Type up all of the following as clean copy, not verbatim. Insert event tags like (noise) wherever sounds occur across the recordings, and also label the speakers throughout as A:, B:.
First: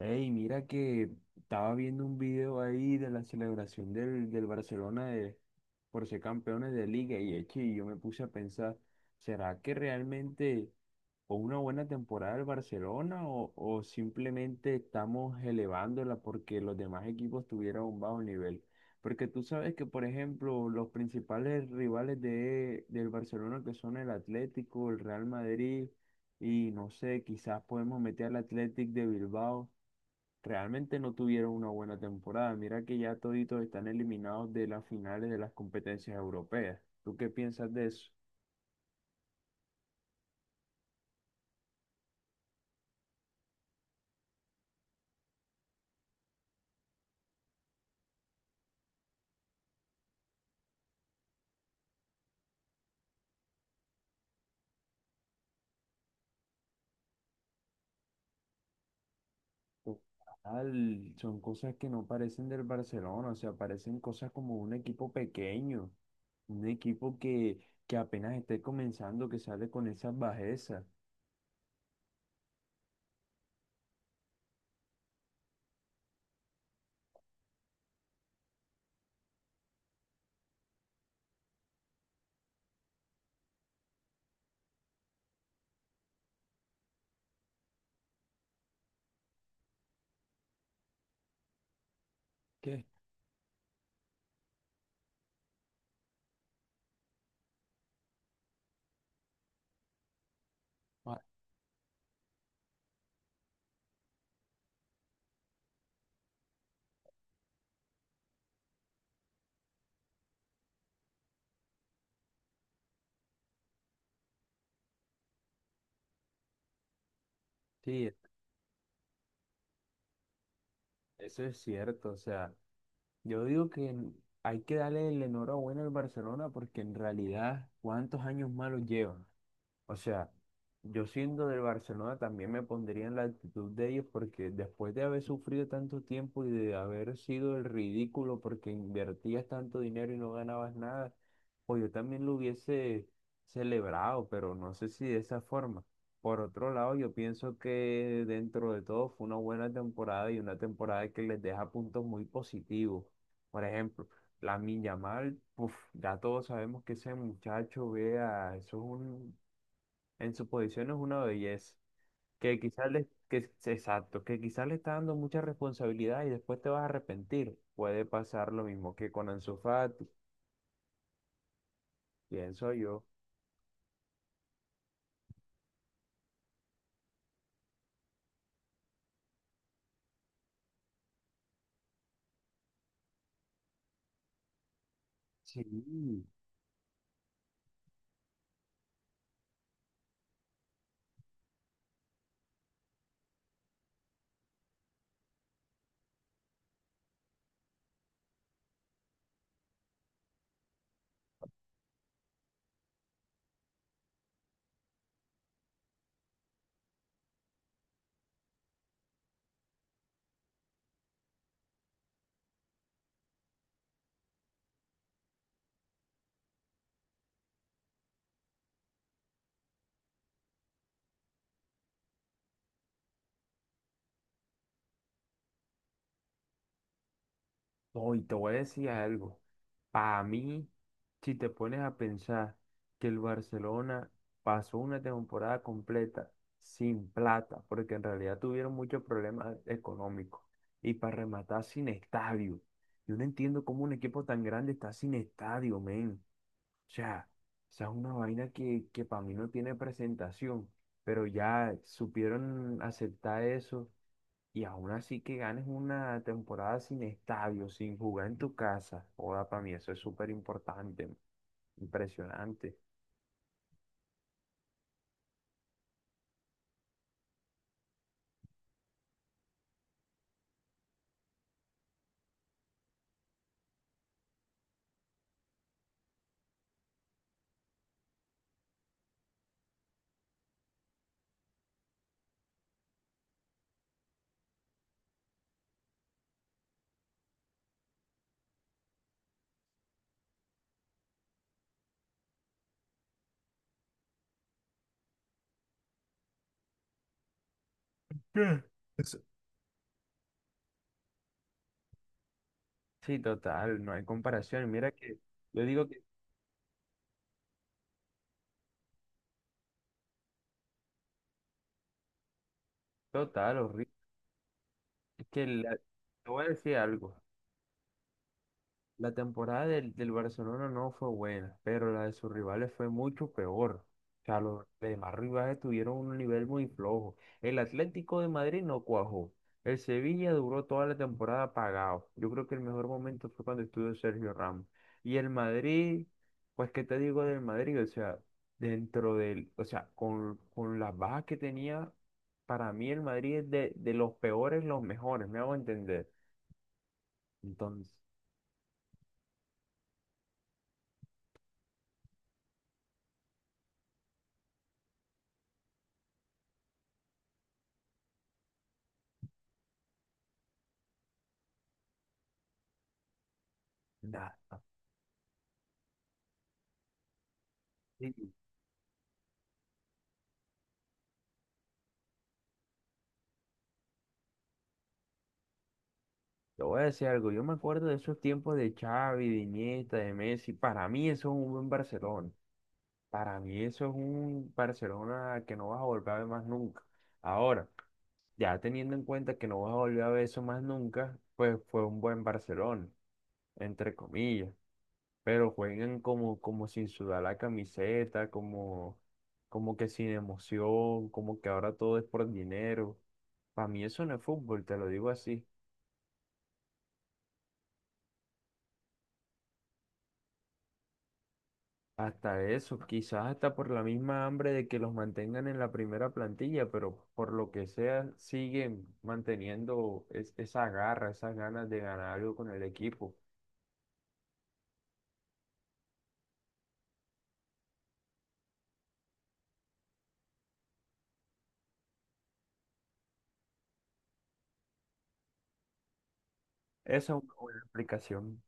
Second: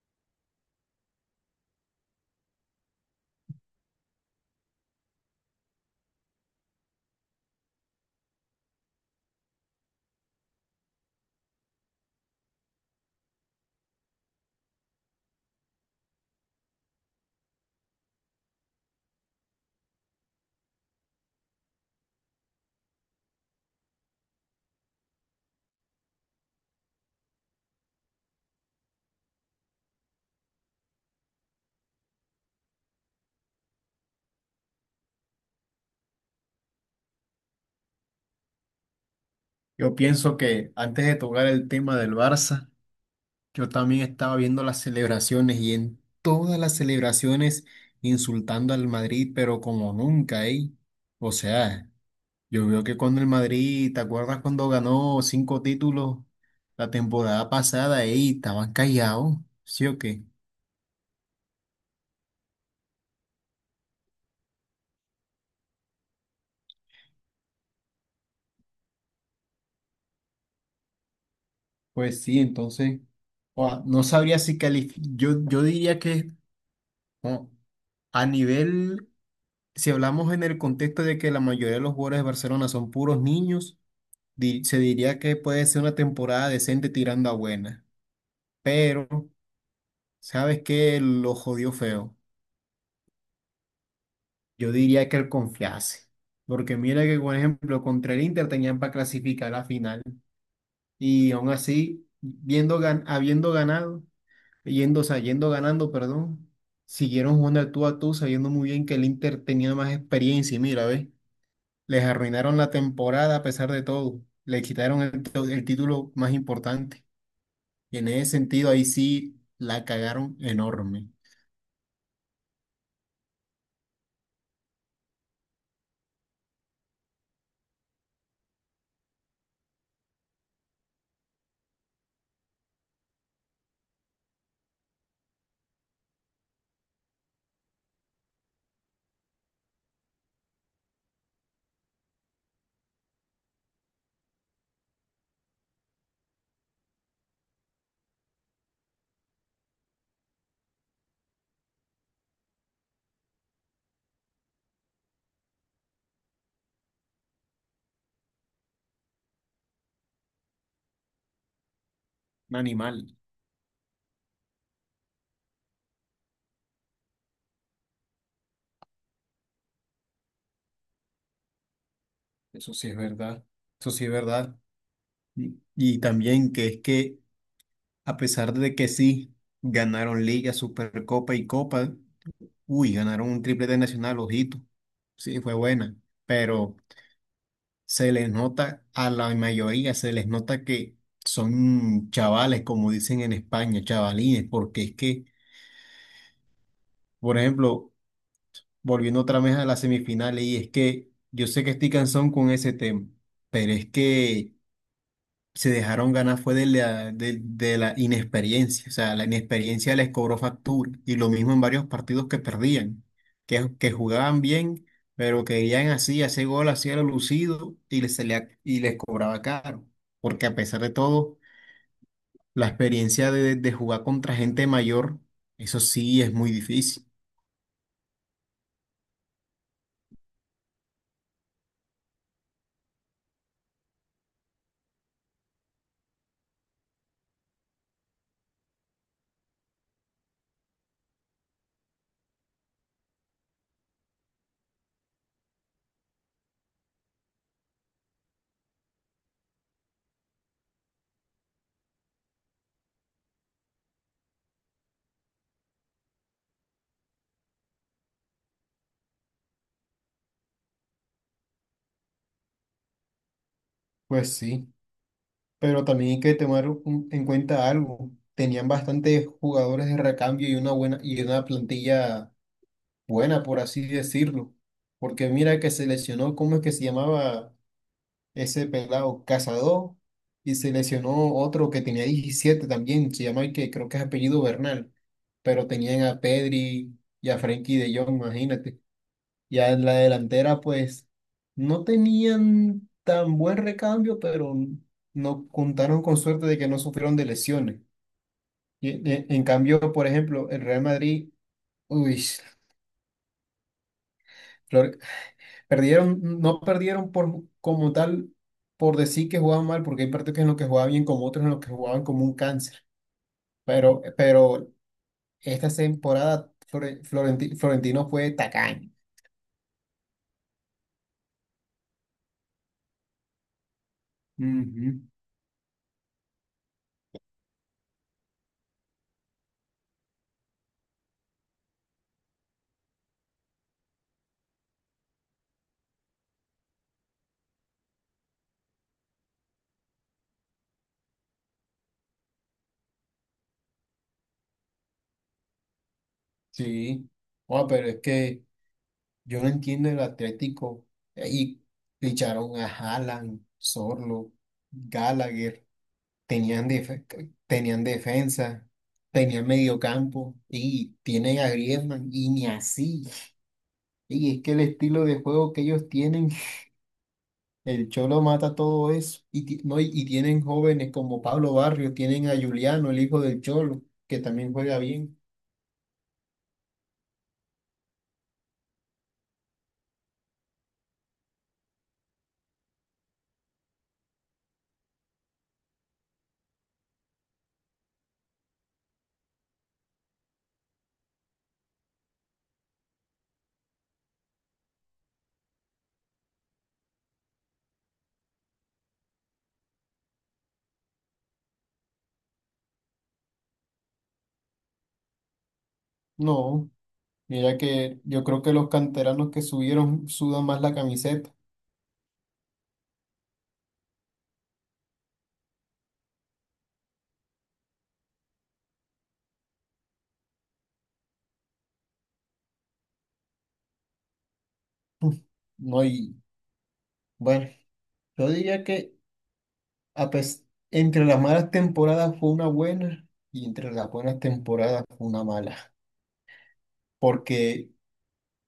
A: Hey, mira que estaba viendo un video ahí de la celebración del Barcelona por ser campeones de liga y yo me puse a pensar, ¿será que realmente fue una buena temporada del Barcelona o simplemente estamos elevándola porque los demás equipos tuvieron un bajo nivel? Porque tú sabes que, por ejemplo, los principales rivales del Barcelona que son el Atlético, el Real Madrid y no sé, quizás podemos meter al Athletic de Bilbao realmente no tuvieron una buena temporada. Mira que ya toditos están eliminados de las finales de las competencias europeas. ¿Tú qué piensas de eso?
B: Yo pienso que antes de tocar el tema del Barça, yo también estaba viendo las celebraciones y en todas las celebraciones insultando al Madrid, pero como nunca, ¿eh? O sea, yo veo que cuando el Madrid, ¿te acuerdas cuando ganó cinco títulos la temporada pasada, eh? Estaban callados, ¿sí o qué?
A: Total, son cosas que no parecen del Barcelona, o sea, parecen cosas como un equipo pequeño, un equipo que apenas esté comenzando, que sale con esas bajezas.
B: Pues sí, entonces, ua, no sabría si calificar, yo diría que... oh, a nivel. Si hablamos en el contexto de que la mayoría de los jugadores de Barcelona son puros niños, se diría que puede ser una temporada decente tirando a buena. Pero, ¿sabes qué? Lo jodió feo.
A: ¿Qué?
B: Yo diría que él confiase. Porque mira que, por ejemplo, contra el Inter tenían para clasificar a la final.
A: Ah,
B: Y aún así, habiendo ganado, yendo, o sea, yendo ganando, perdón, siguieron jugando al tú a tú, sabiendo muy bien que el Inter tenía más experiencia. Y mira, ¿ves? Les arruinaron la temporada a pesar de todo. Le quitaron el título más importante. Y en
A: sí,
B: ese sentido, ahí sí la cagaron enorme.
A: eso es cierto, o sea, yo digo que hay que darle el enhorabuena al Barcelona porque en realidad, ¿cuántos años malos lleva? O sea, yo siendo del Barcelona también me pondría en la actitud de ellos porque después de haber sufrido tanto tiempo y de haber sido el ridículo porque invertías tanto dinero y no ganabas nada, pues yo también lo hubiese celebrado, pero no sé si de esa forma. Por otro lado, yo pienso que dentro de todo fue una buena temporada y una temporada que les deja puntos muy positivos. Por ejemplo, la Yamal, uf, ya todos sabemos que ese muchacho, vea, eso es un en su posición es una belleza.
B: Un
A: Que quizás le,
B: animal.
A: que, exacto, que quizás le está dando mucha responsabilidad y después te vas a arrepentir. Puede pasar lo mismo que con Ansu Fati, pienso
B: Eso sí es
A: yo.
B: verdad. Eso sí es verdad. Y también que es que, a pesar de que sí ganaron Liga, Supercopa y Copa, uy, ganaron un triplete nacional, ojito. Sí, fue
A: Sí,
B: buena. Pero, se les nota, a la mayoría se les nota que son chavales, como dicen en España, chavalines, porque es que, por ejemplo, volviendo otra vez a las semifinales, y es que yo sé que estoy cansón con ese tema, pero es que se dejaron ganar fue de la inexperiencia, o sea, la inexperiencia les cobró factura y lo mismo en varios partidos que perdían, que jugaban bien, pero querían así, hacer gol, hacía lo lucido y les, y les cobraba caro, porque a pesar de todo, la experiencia de jugar contra gente mayor, eso sí es muy difícil.
A: hoy te voy a decir algo. Para mí, si te pones a pensar que el Barcelona pasó una temporada completa sin plata, porque en realidad tuvieron muchos problemas económicos, y para rematar sin estadio. Yo no entiendo cómo un equipo tan grande está sin estadio, men. O sea, esa es una vaina que para mí no tiene presentación, pero ya supieron aceptar eso y aún así que ganes una temporada sin estadio, sin jugar en tu casa. Joda, para mí eso es súper importante, impresionante.
B: Pues sí, pero también hay que tomar en cuenta algo. Tenían bastantes jugadores de recambio y una plantilla buena, por así decirlo. Porque mira que se lesionó, ¿cómo es que se llamaba ese pelado? Cazador. Y se lesionó otro que tenía 17 también, se llama, que creo que es apellido Bernal. Pero tenían a Pedri y a Frenkie de Jong, imagínate. Ya en la delantera, pues, no tenían tan buen recambio, pero no contaron con suerte de que no sufrieron de lesiones.
A: Eh,
B: Y,
A: eso-
B: en cambio, por ejemplo, el Real Madrid, uy,
A: Sí, total, no hay comparación. Mira
B: Flor-
A: que yo digo que
B: perdieron, no perdieron por, como tal por decir que jugaban mal, porque hay partidos en los que jugaban bien, como otros en los que jugaban como un cáncer.
A: total, horrible.
B: Pero
A: Es que
B: esta
A: la- te voy a
B: temporada
A: decir algo.
B: Florentino fue tacaño.
A: La temporada del Barcelona no fue buena, pero la de sus rivales fue mucho peor. O sea, los
B: Ujú.
A: demás rivales tuvieron un nivel muy flojo. El Atlético de Madrid no cuajó. El Sevilla duró toda la temporada apagado. Yo creo que el mejor momento fue cuando estuvo Sergio Ramos. Y el Madrid, pues, ¿qué te digo del Madrid? O sea, dentro del, o sea, con las bajas que tenía, para mí el Madrid es de los peores, los mejores, me hago entender.
B: Sí. Oh, pero
A: Entonces,
B: es que yo no entiendo el Atlético. Y ficharon a Haaland, Sorlo, Gallagher, tenían, tenían defensa, tenían mediocampo y tienen a Griezmann y ni así. Y es que
A: nada.
B: el estilo de juego que ellos tienen, el
A: Sí.
B: Cholo mata todo eso. Y, ti- no, y tienen jóvenes como Pablo Barrio, tienen a Juliano, el hijo del Cholo, que también juega bien.
A: Te voy a decir algo, yo me acuerdo de esos tiempos de Xavi, de Iniesta, de Messi. Para mí eso es un buen Barcelona. Para mí eso es un Barcelona que no vas a volver a ver más nunca. Ahora, ya teniendo en cuenta que no vas a volver a ver eso más nunca, pues fue un buen Barcelona, entre comillas. Pero juegan como, como sin sudar la camiseta, como, como que sin emoción, como que ahora todo es por dinero. Para mí eso no es fútbol, te lo digo así.
B: No, mira que yo creo que los canteranos que subieron sudan más la camiseta.
A: Hasta eso, quizás hasta por la misma hambre de que los mantengan en la primera plantilla, pero por lo que sea, siguen manteniendo esa garra, esas ganas de ganar algo con el equipo.
B: (laughs) No, y bueno, yo diría que a pes- entre las malas temporadas fue una buena y entre las buenas temporadas fue una mala.
A: Esa es una buena
B: Porque
A: explicación.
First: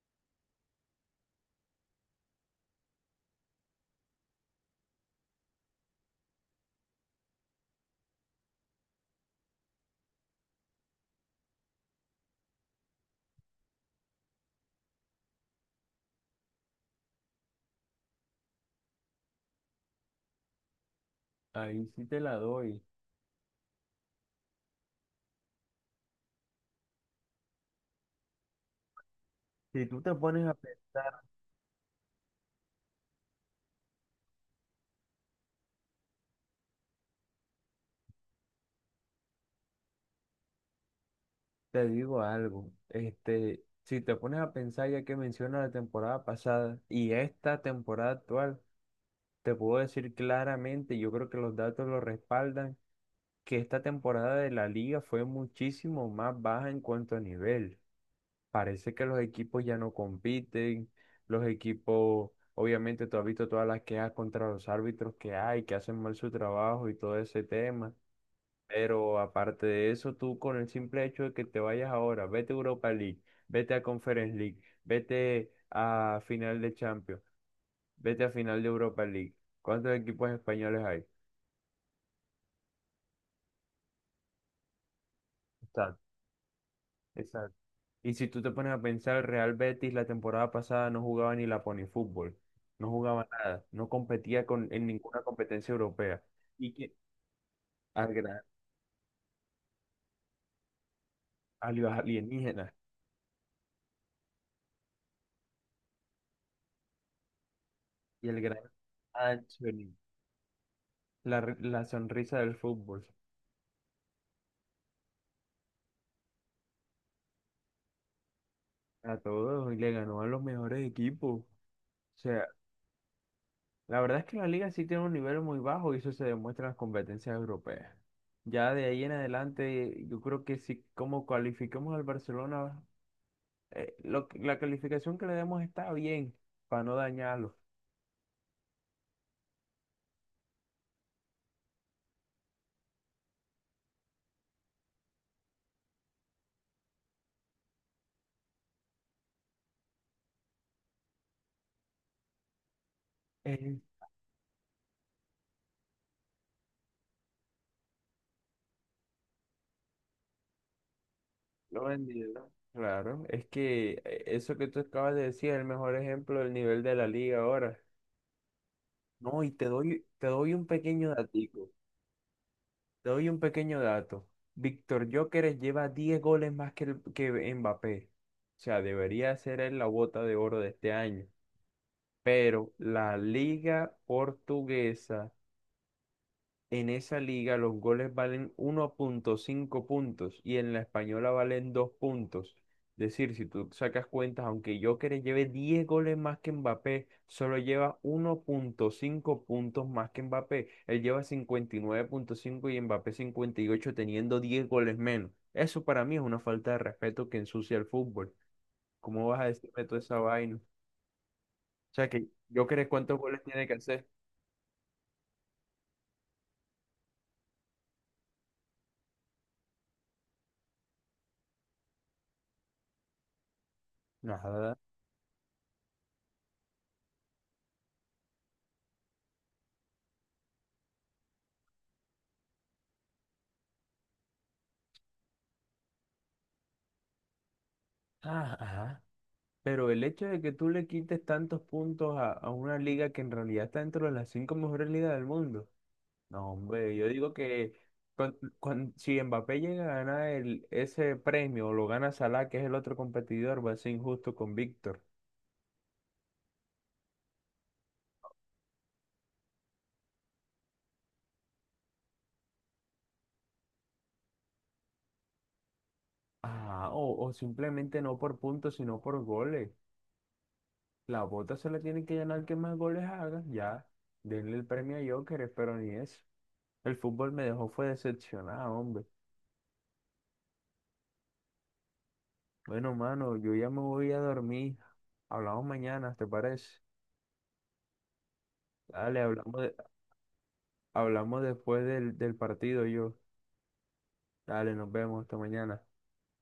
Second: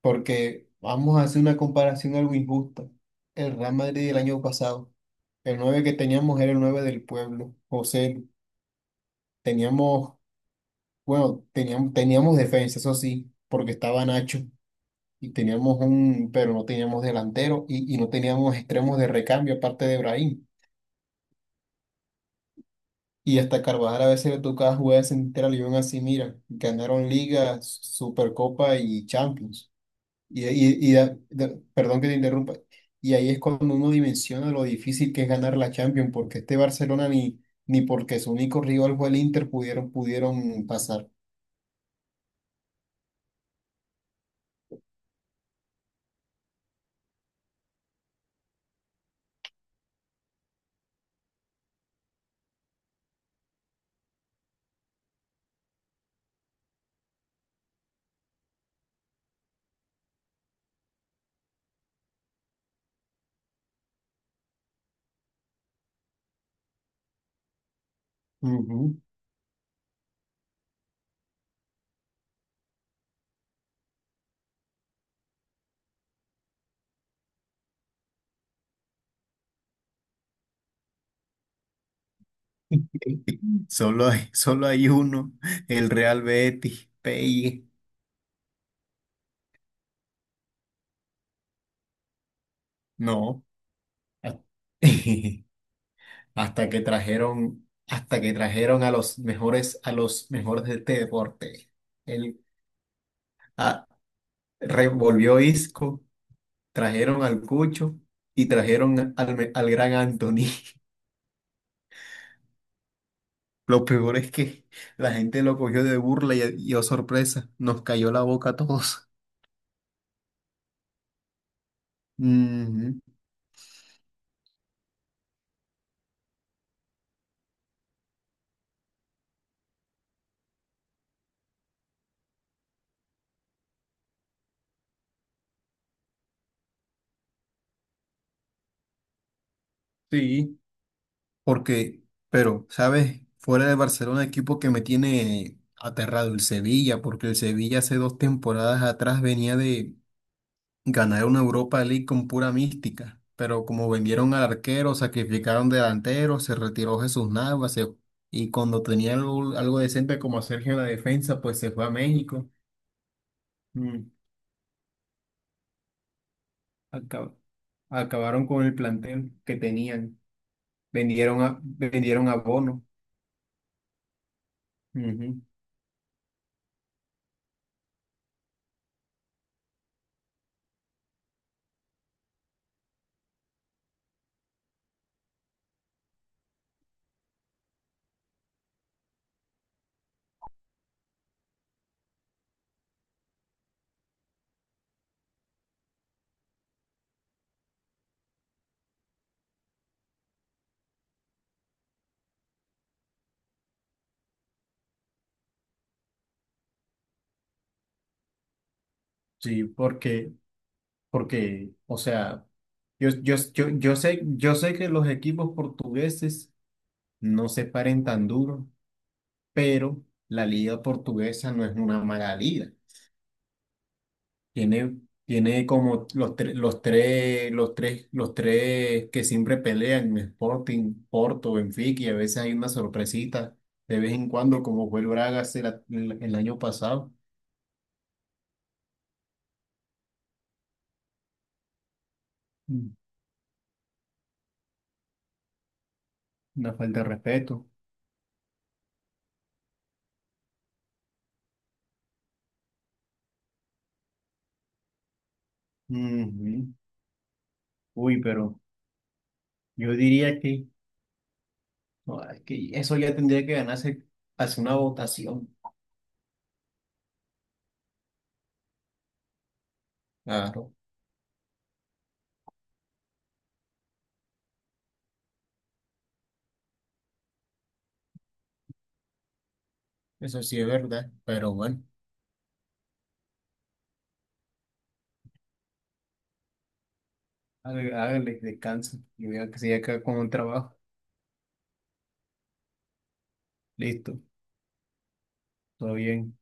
B: Porque vamos a hacer una comparación algo injusta. El Real Madrid del año pasado, el 9 que teníamos era el 9 del pueblo, José. Teníamos, bueno, teníamos defensa, eso sí, porque estaba Nacho y teníamos un, pero no teníamos delantero y no teníamos extremos de recambio aparte de Brahim.
A: Ahí sí te la doy.
B: Y hasta Carvajal a veces le tocaba jugar de central y aún así, mira, ganaron Liga, Supercopa y Champions.
A: Si tú te pones a pensar,
B: Perdón que te interrumpa. Y ahí es cuando uno dimensiona lo difícil que es ganar la Champions, porque este Barcelona ni porque su único rival fue el Inter pudieron pasar.
A: te digo algo. Este, si te pones a pensar, ya que menciona la temporada pasada y esta temporada actual, te puedo decir claramente, yo creo que los datos lo respaldan que esta temporada de la liga fue muchísimo más baja en cuanto a nivel. Parece que los equipos ya no compiten, los equipos, obviamente tú has visto todas las quejas contra los árbitros que hay, que hacen mal su trabajo y todo ese tema.
B: Ujú.
A: Pero aparte de eso, tú con el simple hecho de que te vayas ahora, vete a Europa League, vete a Conference League, vete a final de Champions, vete a final de Europa League. ¿Cuántos equipos españoles hay?
B: (laughs) Solo hay uno, el
A: Exacto,
B: Real Betis,
A: exacto.
B: PI.
A: Y si tú te pones a pensar, el Real Betis la temporada pasada no jugaba ni la fútbol, no jugaba
B: No.
A: nada, no competía con, en ninguna
B: (laughs)
A: competencia europea. Y que al
B: Hasta que
A: gran,
B: trajeron a los mejores de este
A: a
B: deporte.
A: los
B: El,
A: alienígenas
B: ah, revolvió Isco, trajeron al Cucho
A: y el
B: y
A: gran
B: trajeron al gran
A: Anthony,
B: Anthony. (laughs)
A: la, la sonrisa del fútbol,
B: Lo peor es que la gente lo cogió de burla y oh sorpresa, nos cayó la boca a todos.
A: a todos y le ganó a los mejores equipos. O sea,
B: Ujú.
A: la verdad es que la liga sí tiene un nivel muy bajo y eso se demuestra en las competencias europeas. Ya de ahí en adelante, yo creo que si como cualificamos al Barcelona la calificación que le demos está bien, para no dañarlo.
B: Sí, porque, pero, ¿sabes? Fuera de Barcelona, equipo que me tiene aterrado, el Sevilla, porque el Sevilla hace dos temporadas atrás venía de ganar una Europa League con pura mística, pero
A: Eh,
B: como vendieron al arquero, sacrificaron delanteros, se retiró Jesús Navas y cuando tenía algo, algo decente como Sergio en la defensa, pues se
A: lo
B: fue a México.
A: vendieron. Claro, es que
B: Mm,
A: eso que tú acabas de decir es el mejor ejemplo del nivel de la
B: acab-
A: liga ahora.
B: acabaron con el plantel
A: No, y
B: que
A: te doy,
B: tenían,
A: te doy un pequeño datico,
B: vendieron a Bono.
A: te doy un pequeño dato. Víctor
B: Ujú.
A: Gyökeres lleva 10 goles más que, que Mbappé. O sea, debería ser él la bota de oro de este año. Pero la liga portuguesa en esa liga los goles valen 1,5 puntos y en la española valen 2 puntos. Es decir, si tú sacas cuentas, aunque Joker lleve 10 goles más que Mbappé, solo lleva 1,5 puntos más que Mbappé. Él lleva 59,5 y Mbappé 58 teniendo 10 goles menos. Eso para mí es una falta de respeto que ensucia el fútbol. ¿Cómo vas a
B: Sí,
A: decirme toda esa
B: porque,
A: vaina? O
B: porque, o
A: sea que
B: sea,
A: Joker, ¿cuántos goles tiene que hacer?
B: yo sé que los equipos portugueses no se paren tan duro, pero la liga portuguesa no es una mala liga.
A: Nada.
B: Tiene, tiene como los, los tres que siempre pelean, Sporting, Porto, Benfica, y a veces hay una sorpresita de vez en cuando, como fue el Braga el año pasado.
A: Ah, ajá. Pero el hecho de que tú le quites tantos puntos a una
B: Mm.
A: liga que en realidad está dentro de las 5 mejores ligas del mundo. No,
B: Una
A: hombre,
B: falta de
A: yo digo
B: respeto.
A: que cuan- cuan- si Mbappé llega a ganar el, ese premio o lo gana Salah, que es el otro competidor, va a ser injusto con Víctor.
B: Ujú. Uy, pero yo diría que, no, es que eso ya tendría que ganarse hace una votación.
A: Ah, o simplemente no por puntos, sino por goles.
B: Claro,
A: La bota se la tiene que ganar que más goles haga, ya. Denle el premio a Joker, pero ni eso. El fútbol me dejó fue decepcionado, hombre.
B: eso sí es verdad, pero bueno.
A: Bueno, mano, yo ya me voy a dormir. Hablamos mañana, ¿te parece?
B: Hágale, hágale, descansa
A: Dale,
B: y vea
A: hablamos,
B: que
A: de-
B: se acá con un trabajo.
A: hablamos después del partido yo.
B: Listo,
A: Dale, nos vemos hasta mañana.
B: todo bien.